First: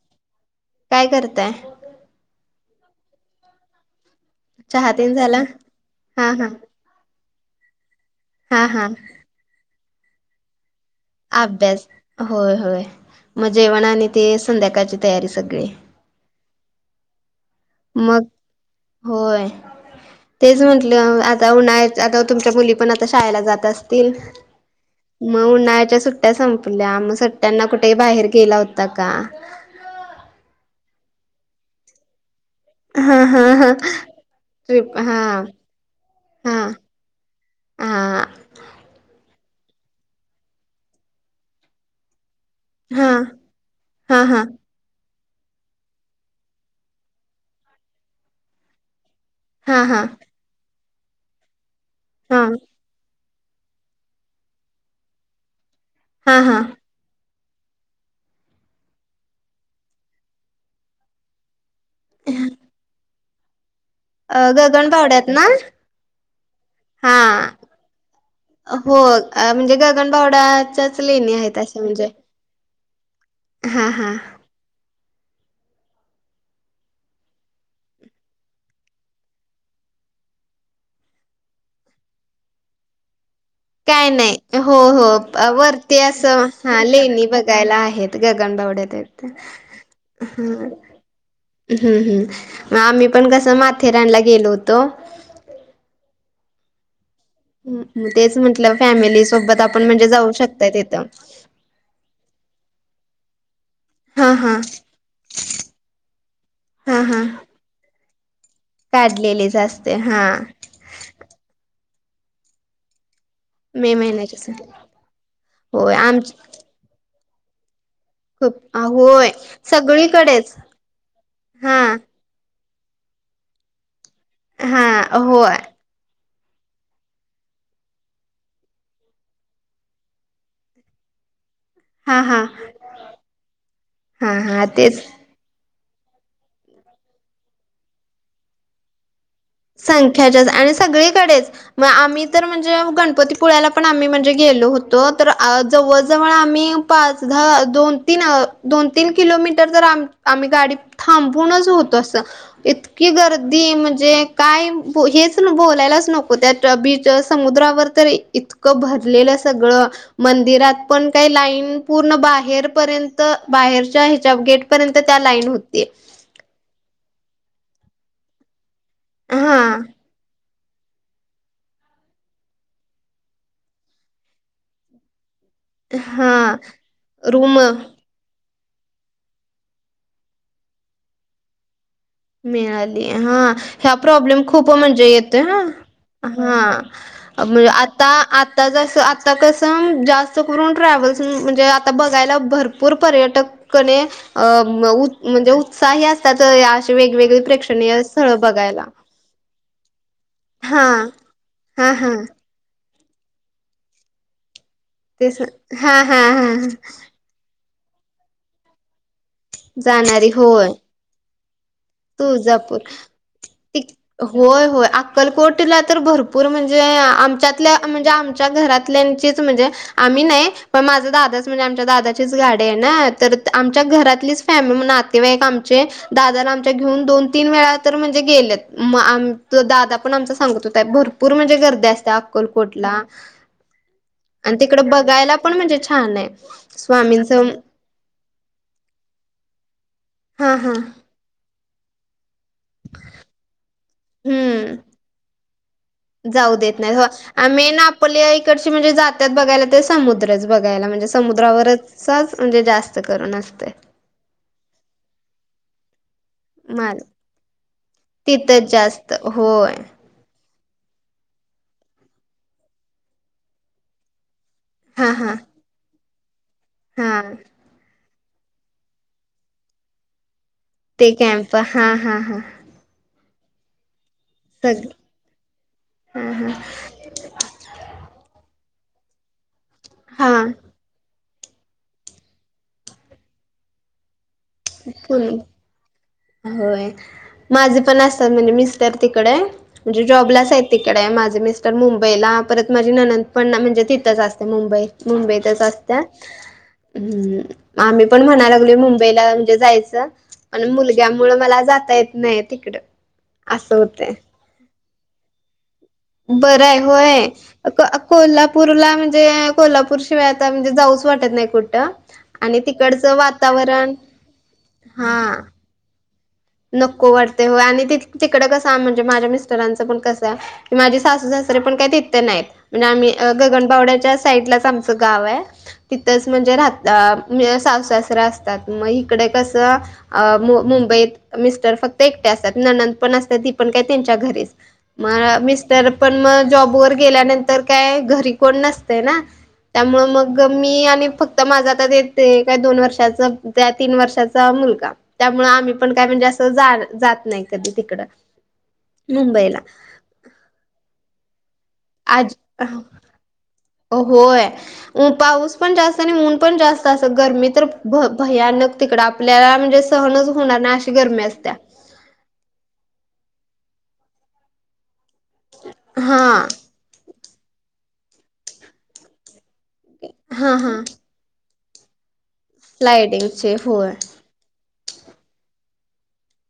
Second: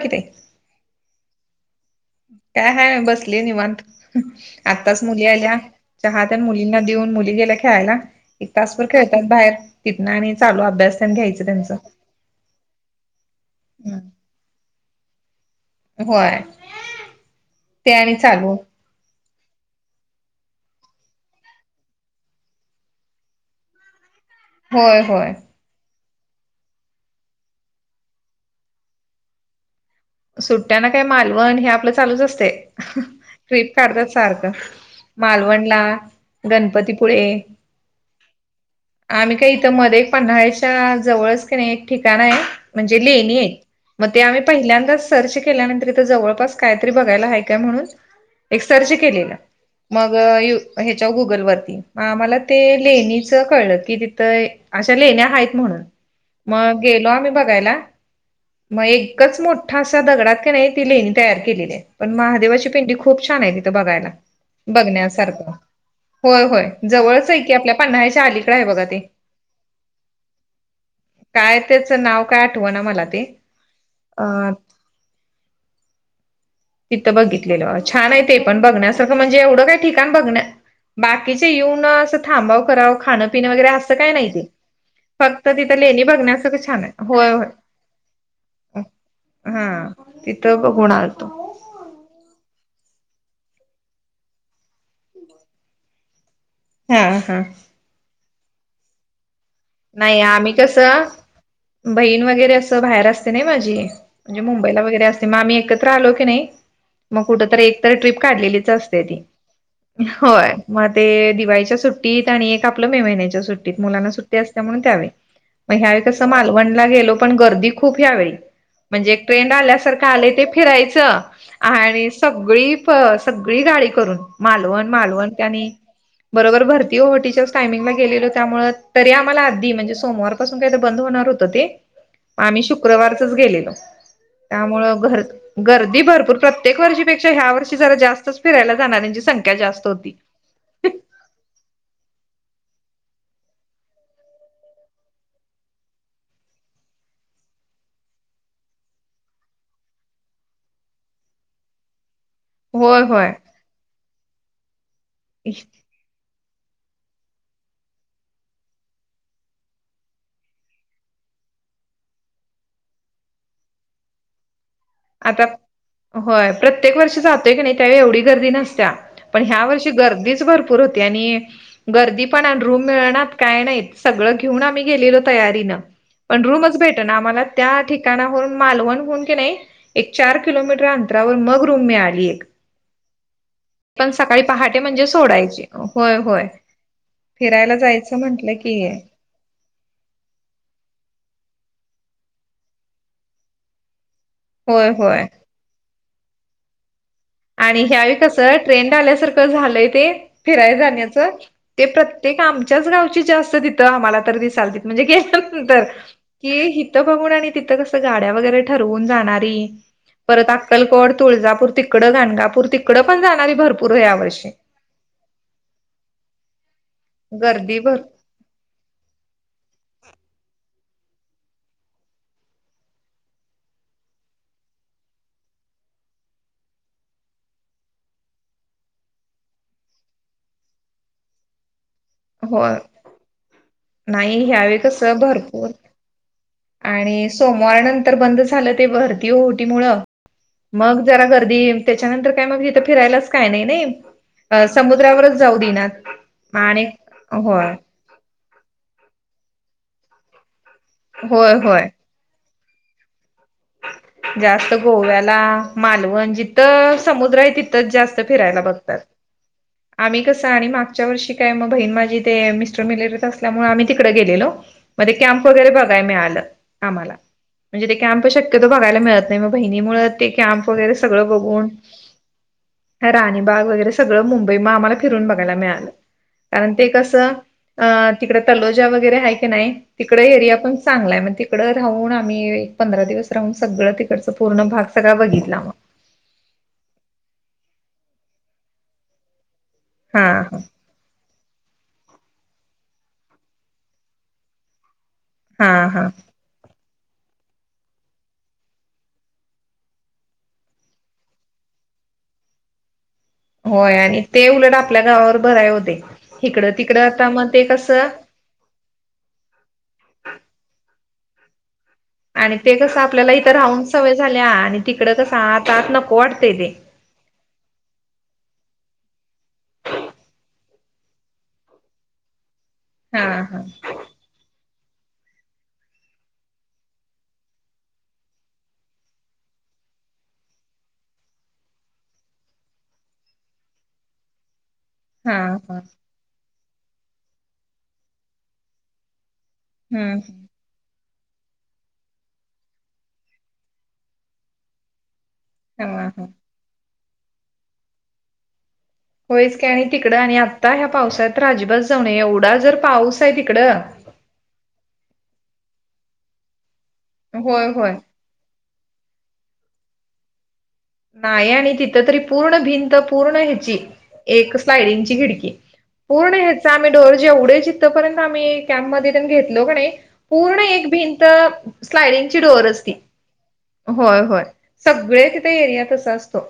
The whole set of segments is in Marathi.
की नई काय करताय? काय हाय बसली निवांत. चहा आत्ताच तेन मुली झाला? आल्या चहा हा तेन हा मुलींना देऊन मुली गेल्या खेळायला. एक हा तासभर हा खेळतो बाहेर तिथनं आणि चालू अभ्यास. तेन घ्यायचं अभ्यास त्यांचं होय होय मग जेवणा आणि ते संध्याकाळची तयारी सगळी. होय ते आणि मग चालू. होय. तेच म्हटलं आता उन्हा आता तुमच्या मुली पण आता शाळेला जात असतील. होय होय मग उन्हाळ्याच्या सुट्ट्या संपल्या मग सुट्ट्यांना कुठे बाहेर गेला होता का? सुट्ट्यांना काय मालवण हे आपलं चालूच असतय. हा हा ट्रिप हा काढतात सारखं ट्रिप हा मालवणला गणपतीपुळे. आ. आम्ही काही इथं मदे एक पन्हाळ्याच्या जवळच का नाही एक ठिकाण आहे. म्हणजे हा लेणी आहेत, मग हा ते हा आम्ही हा पहिल्यांदाच सर्च केल्यानंतर इथ जवळपास कायतरी बघायला हाय काय म्हणून, एक सर्च केलेलं. मग हा ह्याच्यावर गुगलवरती मला ते लेणीच कळलं की ति तर अशा लेण्या आहेत म्हणून हा हा मग गेलो आम्ही बघायला, मग एकच मोठ ठास असा दगडात की नाही ती लेहिणी तयार केलेली आहे पण महादेवाची पेंटी खूप छान आहे तिथं बघायला. अ गगनबावड्यात ना? बघण्यासारखं होय होय हा जवळच आहे की आपल्या पन्हाळ्याच्या अलीकडे आहे बघा हो ते म्हणजे गगनबावडा [unintelligible] लेणे आहेत असे म्हणजे का आठवा ना मला ते हां हां. अ [inaudible] तिथं बघितलेलं. छान आहे ते पण बघण्यासारखं म्हणजे एवढं काय ठिकाण बघण्या बाकीचे येऊन असं थांबाव करावं खाणंपिणं वगैरे हा काय नाही‌ हो हो. वरती लेणी असं बघण्यासारखं हा छान आहे लेणी होय होय बघायला आहेत. गगनबावडा हा तिथं बघून आलतो. हम्म हम्म. मग आम्ही पण कसं माथेरानला गेलो होतो. हा हा. हम्म तेच म्हटलं फॅमिली सोबत आपण म्हणजे नाही जाऊ आम्ही शकताय कसं तिथं. बहीण वगैरे असं बाहेर असते नाही माझी हां, म्हणजे हां. मुंबईला वगैरे असते. मग आम्ही एकत्र आलो की नाही, हां, मग हां. कुठतरी एक तर ट्रीप काढलेली असत्या ती काढलेलीच असते हां. होय. मग ते दिवाळीच्या सुट्टीत आणि एक आपलं मे महिन्याच्या सुट्टीत. मे मुलांना सु त्या महिन्याचीच आहे. होय ह [unintelligible] क आमची मालवण गेलो पण गर्दी खुप ह्यावेळी खूप म्हणजे एक होय ट्रेंड आल्यासारखं आलंय ते सगळीकडेच फिरायचं. हां, आणि सगळी प सगळी गाडी करून मालवण हां. मालवण होय. त्यानी. बरोबर भरती ओहोटीच्याच टायमिंगला गेलेलो त्यामुळं तरी आम्हाला आधी म्हणजे सोमवारपासून काय तर बंद होणार होतं ते. हां, हां. आम्ही शुक्रवारचच गेलेलो हा हा त्यामुळं तेच घर गर्दी भरपूर प्रत्येक वर्षीपेक्षा ह्या वर्षी जरा जास्तच फिरायला जाणाऱ्यांची संख्या जास्त होती. संख्याच्या आणि सगळीकडेच. मग आम्ही तर म्हणजे गणपतीपुळ्याला पण आम्ही म्हणजे गेलो होतो तर आ जवळ जवळ आम्ही पाच दहा दोन तीन दोन तीन किलोमीटर तर आम-आम्ही गाडी थांबवून होत असं. होय इतकी होय गर्दी म्हणजे काय पो हेच बोलायलाच नको. [unintelligible] त्याच्या बीच समुद्रावर तर इतकं भरलेलं सगळं. मंदिरात पण काही लाईन पूर्ण बाहेरपर्यंत बाहेरच्या ह्याच्या गेट पर्यंत त्या आता लाईन होते. होय प्रत्येक वर्षी जातोय की नाही त्यावेळी एवढी गर्दी नसत्या. पण हा ह्या वर्षी गर्दीचं भर भरपूर होती आणि गर्दी पण आणि रूम मिळेनात काय नाहीत. सगळं घेऊन आम्ही गेलेलो तयारीन. पण हा रूमच भेटना आम्हाला. रूम त्या ठिक ठिकाणावरुन मालवण म्हणुन की नाही एक चार किलोमीटर अंतरावर मग रूम मिळाली. एक मिळाली हा ह्या पण सकाळी प्रॉब्लेम खूप पहाटे म्हणजे येतोय हा सोडायची होय होय हा. [unintelligible] म्हणजे फिरायला आता जायचं म्हंटलं आता की जसं आ. आता कसं जास्त करून ट्रॅव्हल्स म्हणजे आता बघायला भरपूर पर्यटक क [unintelligible] अ होय होय म्हणजे उत्साही असतात अे वेगवेगळे आणि ह्यावेळी कसं ट्रेंड आल्यासारखं झालंय ते फिराय हा जाण्याचं. ते हा हा प्रत्येक आमच्याच गावची जास्त तिथं आम्हाला तर दिसालती. म्हणजे तेच केल्या नंतर हा हा हा की हित बघून आणि तिथं कसं गाडा वगैरे ठरवून जाणारी जाणारी परत होय अक्कलकोड तुळजापूर [unintelligible] गाणगापूर तुळजापूर तिकडडे पण जाणारी भरपूर यावर्षी होय होय अक्कलकोटला तर भरपूर म्हणजे आमच्यातल्या गर्दी भर म्हणजे आमच्या घरात त्यातल्याचीच म्हणजे. आम्ही नाही पण माझा दादाच म्हणजे आमच्या दादाचीच गाडे आहे ना तर आमच्या घरातलीच. फॅम [unintelligible] म्हते आमचे दादाला आम ते घेऊन दोन तीन वेळा तर म्हणजे गेल्यात मग आम दादा पण आमचा सांगत होता भर पूर म्हणजे गर्दी असते हो अक्कलकोटला. नाही आणि ह्यावेळी तिकड कसं बघायला पण भरपूर म्हणजे छान आहे स्वामींच. तर बंद झालं ते भरती ओटी मुळं हा हा मग जरा गर्दी त्याच्यानंतर काय मग हे. फिरायलाच काय नाही नाही अ हम्म समुद्रावरच जाऊ देणार आणि आम्ही होय [unintelligible] आपल्या इकडची म्हणजे जात्यात बघायला ते समुद्रच बघायला म्हणजे होय होय समुद्रावरच सहज म्हणजे जास्त करून असतय. जास्त गोव्याला मालवण जिथं तर माल समुद्र आहे तिथंच जास्त फिरायला तिथंच बघतात. जास्त होय आम्ही कसं आणि मागच्या वर्षी काय मग बहीण माझी ते मिस्टर मिलेरत असल्यामुळे आम्ही तिकडे गेलेलो. हा मध्ये हा कॅम्प वगैरे बघाय मिळालं हा आम्हाला म्हणजे ते कॅम्प शक्य बघायला मिळतं [unintelligible] नाही म बहिणी मुळं ते कॅम्प वगैरे ते सगळं कॅम्प बघून हा हा हा हा राणीबाग वगैरे सगळं मुंबई मा सग आम्हाला फिरून बघायला मिळालं हा हा कारण ते कसं? अ तिकडं तलोजा वगैरे आहे की नाही तिकडे हा एरिया पण चांगला आहे मग ते. तिकडं राहून आम्ही एक पंधरा दिवस राहून सगळं तिकडचं. [inaudible] होय माझे पण असतात म्हणजे [unintelligible] मर तिकडे. म्हणजे हा जॉबला च हा हायती. [unintelligible] डे माझी मिस्टर मुंबईला परत माझी ननंदपण म्हणजे तिथंच असते मुंबई मुंबईत. तसं हा अत्या हा हम आम्ही पण म्हणा लागलोय मुंबईला. जायचं आणि मुलग्यामूळ मला जाता येत नाही तिकड. होय आणि ते उलट आपल्या गावावर भराय हो ते. बरं आहे होय अ अकोला कसं कोल्हा पूरला म्हणजे कोल्हापूर शिवाय आता म्हणजे जाऊच वाटत नाही कुठं. आणि ते कसं तिकडचं आपल्याला इथं राहून वातावरण सवय झाल्या आणि तिकड कसं हा आत आत नको वाटते ते. नको वारते हो आणि ति तिकडं कसं म्हणजे माझ्या मिस्टरांचं पण कसं? की माझे सासू सासरे पण काही तेथे नाहीत म्हणजे आम्ही हा हा गगनबावड्याच्या साईड लाच आमचं गाव आहे. तिथंच म्हणजे राहतं सह सासरां असतात मग इकडे कसं. अ मु मुंबईत मिस्टर फक्त एकटे असत्यात ननंद पण असतात ती पण काय त्यांच्या घरीच. म हा हा मिस्टर पण मग जॉब वर गेल्यानंतर काय घरी कोण नसते ना. त्यामुळे हम्म मग मी आणि फक्त माझा आता देते का दोन वर्षाचा त्या तीन वर्षाचा मुलगा. त्यामुळं आम्ही हा पण काय हा म्हणजे असं जा जात नाही कधी तिकडं. होयच मुंबईला की आणि तिकडं आणि आता ह्या पावसाळ्यात तर अजिबात जाऊ नये आज एवढा जर पाऊस आहे तिकडं. होय अ पाऊस पण जास्त आणि उन पण जास्त असं गरमी तर होय होय भ भयानक तिकडं आपल्याला म्हणजे सहनच होणार ना. [inaudible] नाही असत्या आणि तिथं तरी पूर्ण भिंत पूर्ण ह्याची. एक स्लाइडिंगची खिडकी हा पूर्ण ह्याचा आम्ही डोर जेवढे चित्थपर्यंत आम्ही. कॅम्प मध्ये तेन घेतलो कणी हा पूर्ण हा एक भिंत. स्लायडिंगची डोअर असती होय होय सगळे तिथे एरियात असं असतो.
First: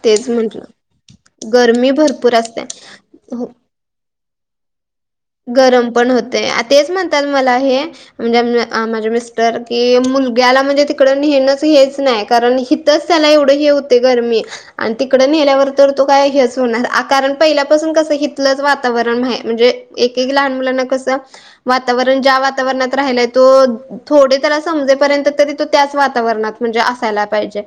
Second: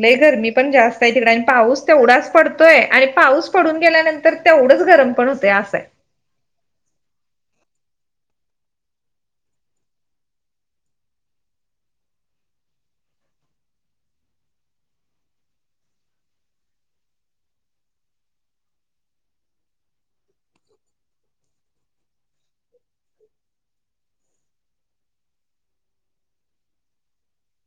लय तेच गरमी म्हंटलं पण जास्त आहे तिकडे आणि पाऊस गरमी तेवढाच भरपूर असते पडतोय आणि पाऊस हो पडून. गेल्यानंतर तेवढंच गरम. पण होतंय असं आहे गरम पण होते हा तेचं म्हणतात मला हे. म्हणजे [unintelligible] माझे मिस्टर की मुलग्याला म्हणजे तिकडं नेणंच हेच नाही कारण तरच त्याला एवढं हे होते गरमी. आणि तिकडं नेल्यावर तर तो काय हेच होणार कारण पहिल्यापासून कसं हथलंच वातावरण आहे म्हणजे एक एक लहान मुलांना कसं वातावरण ज्या वातावरणात राहिलंय तो. थोडे त्याला समजेपर्यंत तरी तो त्याचं वातावरणात म्हणजे असायला पाहिजे.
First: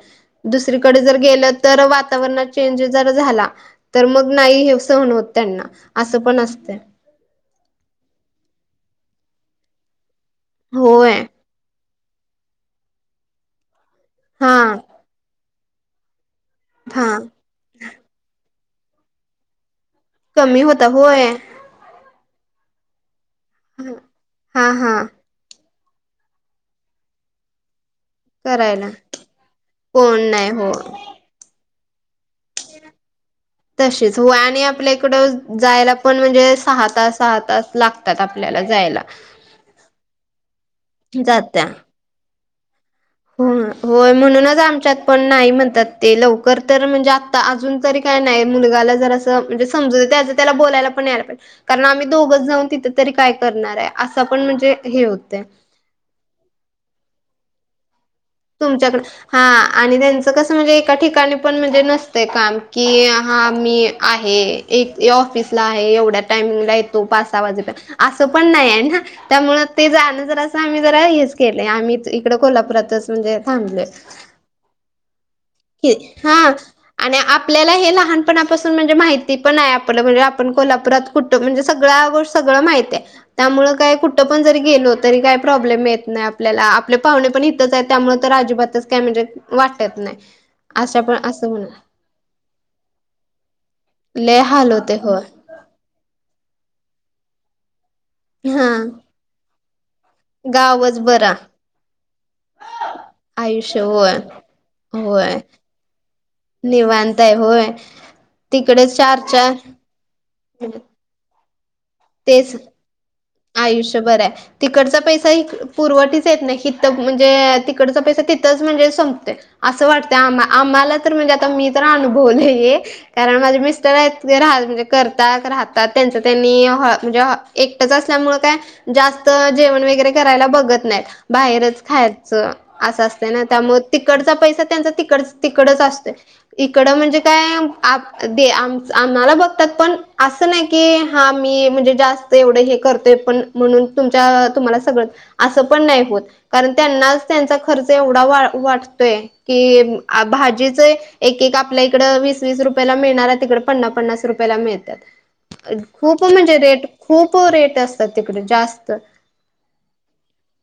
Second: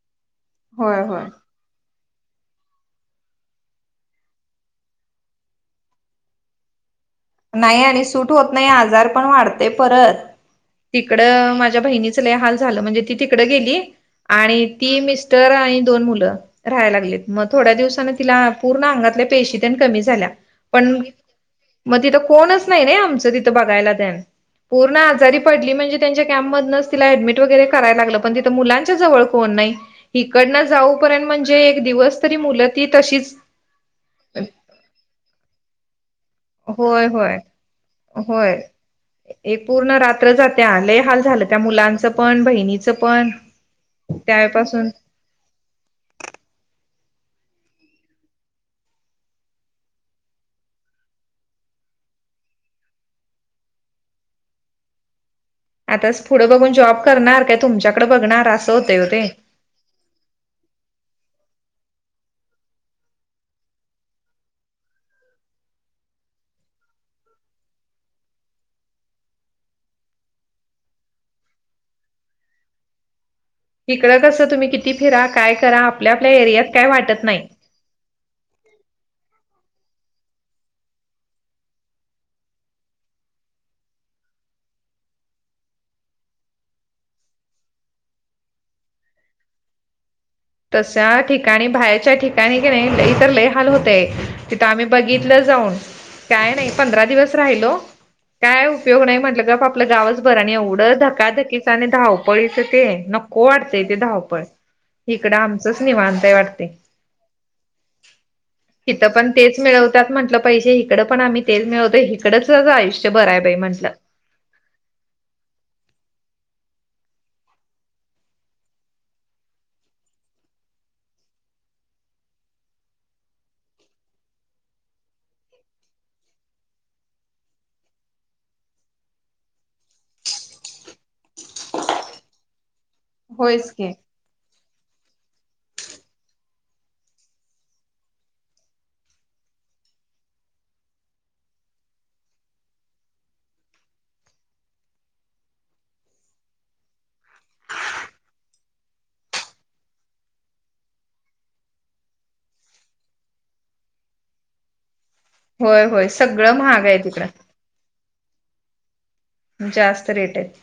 दुसरीकडे होय जर होय गेलं तर वातावरणात चेंज जर झाला. तर मग नाही हे [unintelligible] सहन होत त्यांना असं पण असतय. नाही आणि सूट होत नाही आजार पण वाढते परत होय तिकडं माझ्या बहिणीच लेहाल झालं म्हणजे ती तिकडं गेली हा आणि ती मिस्टर आणि दोन मुलं. राहायला हा लागलेत मग थोड्या दिवसा तिला पूर्ण अंगातल्या पेशीद कमी झाल्या कमी होता पण होय मग तिथं कोणच नाही ना आमचं तिथं बघायला त्या हा हा पूर्ण आजारी पडली म्हणजे त्यांच्या कॅम्पमधनच तिला ऍडडमि वगैरे कराय लागलं. पण तिथं करायला मुलांच्या जवळ कोण नाही कोण नाही इकडन हो जाऊपर्यंत म्हणजे एक दिवस तरी मुलं ती तशीच. तशीच हो आणि आपल्या इकडं जायला पण म्हणजे. सहा होय तास होय सहा तास लागतात होय आपल्याला जायला हे पूर्ण रात्र जाते आलंय हाल झालं. त्या जात्या मुलांच पण बहिणीच हो होय म्हणूनचं आमच्यात पण नाही म्हणतात ते लवकर तर म्हणजे आता अजून तरी काय नाही मुलगाला जर असं म्हणजे समजून त्याचं त्याला बोलायला पण यायेला पाहिजे. कारण आम्ही दोघच जाऊन तिथे तरी काय करणार आहे असं पण म्हणजे हे होतंय. आताचं पुढं बघून जॉब करणार काय तुमच्याकडे बघणार. असं होतय तुमच्याकडे ओ ते हा आणि त्यांचं त कसं म्हणजे एका ठिकाणी पण म्हणजे नसतंय काम कि हा मी आहे. एक ऑफिसला आहे एवढ्या [unintelligible] टायमिंगला येतो पाच सहा वाजेप असं पण नाही आहे ना. त्यामुळं ते जाणं जरा असं आम्ही जरा हेच केलं आम्ही इकडे कोल्हापुरातच म्हणजे. थांबलोय तिकडं कसं तुम्ही किती फिरा काय? करा कि आपल्या आपल्या हा एरियात काय आणि वाटत नाही आपल्याला हे लहान पणापासून म्हणजे माहिती पण आहे आपलं म्हणजे आपण कोल्हापुरात कुठं म्हणजे सगळं सगळं माहिती आहे. त्यामुळे काय कुठं पण जरी गेलो तरी काय प्रॉब्लेम येत नाही आपल्याला आपले पाहुणे पण इथंच आहेत. त्यामुळे तर अजिबातच काय म्हणजे वाटत नाही. अशा पण तशा असं म्हणा ठिकाणी बाहेरच्या ठिकाणी की नाही [unintelligible] ल इ तरर लयहाल होतय लय तिथं हाल आम्ही होते बघितलं होय जाऊन [unintelligible] काय नाही पंधरा दिवस राहिलो काय हा उपयोग नाही म्हटलं ग आप आपल्या गावच बरं आणि एवढं गावच बरा धकाधकीचं आणि धावपळीचं ते नको आयुष्य वाटतं ते होय धावपळ. तिकडं आमचचं निवांत आहे. निवांताय होय तिकडे चार चार. त्यात म्हटलं पाहिजे इकडे पण आम्ही तेल मिळवतो तेच इकडचं आयुष्यभर आहे. आयुष्यभर आहे. तिकडचा पैसा इकडं पुरवटीच येत नाही तिथं म्हणजे तिकडचा पैसा तिथंच म्हणजे संपतय. असं वाटतं आम आम्हाला तर म्हणजे आता मी तर अनुभवलेय. कारण माझे मिस्टर आहेत राह म्हणजे करतात राहतात त्यांच त्यांनी म्हणजे एकटंच असं. त्यामुळे काय जास्त जेवण वगैरे करायला बघत नाही बाहेरच खायचं असं. होयच त्यामुळे की. तिकडचा पैसा त्यांचा तिकडं तिकडचं असतोय. इकडं म्हणजे काय [unintelligible] दे आम आम्हाला बघतात पण असं. असं नाही की हा मी म्हणजे जास्त एवढं हे करतोय पण म्हणून तुमच्या तुम्हाला सगळंच. असं पण नाही होत कारण त्यांनाच त्यांचा खर्च एवढा वाटतोय. कि भाजीच एक एक आपल्या इकडे वीस वीस रुपयाला मिळणार आहे तिकडं पन्ना पन्नास रुपयाला मिळत. होय होय खूप सगळं म्हणजे रेट महाग आहे खूप तिकडं रेट असतात तिकडे जास्त. जास्त रेट आहेत.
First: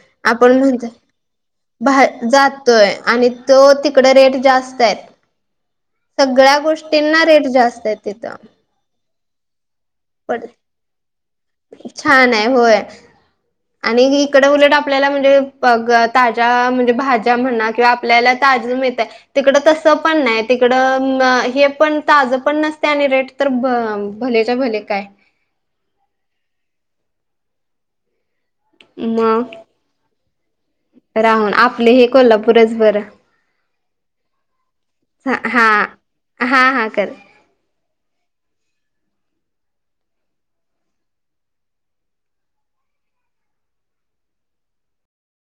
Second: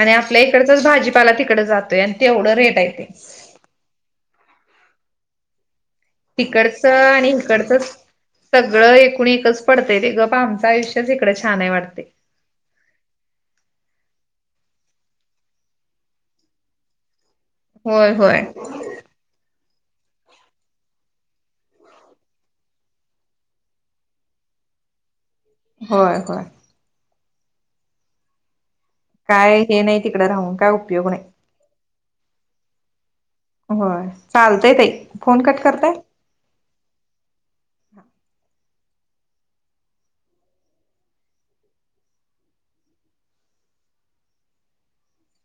आणि आपल्या आपण इकडचं म्हणतो भाजीपाला तिकडं जातोय बाहे आणि तेवढं रेट आहे जातोय ते. आणि तो तिकड रेट जास्त आहेत. सगळ्या तिकडचं गोष्टींना आणि रेट इकडचंच जास्त आहे तिथं. सगळं एकूण एकच पडतंय, ते गप पण आमचं आयुष्यच इकडं छान आहे वाटते छान आहे होय. आणि इकडं उलट आपल्याला म्हणजे मग ताज्या म्हणजे भाज्या म्हणा ते होय आपल्याला होय. ताजं मिळतंय. तिकडं तसं पण नाही तिकडं हे पण ताजं पण नसते आणि रेट तर ब भलेच्या भले काय? होय होय. मग? काय हे नाही तिकडे राहून काय उपयोग नाही राहन आपल हे कोल्हापूरच बर. होय चालतंय ताई. फोन कट हा करताय? हा हा कर.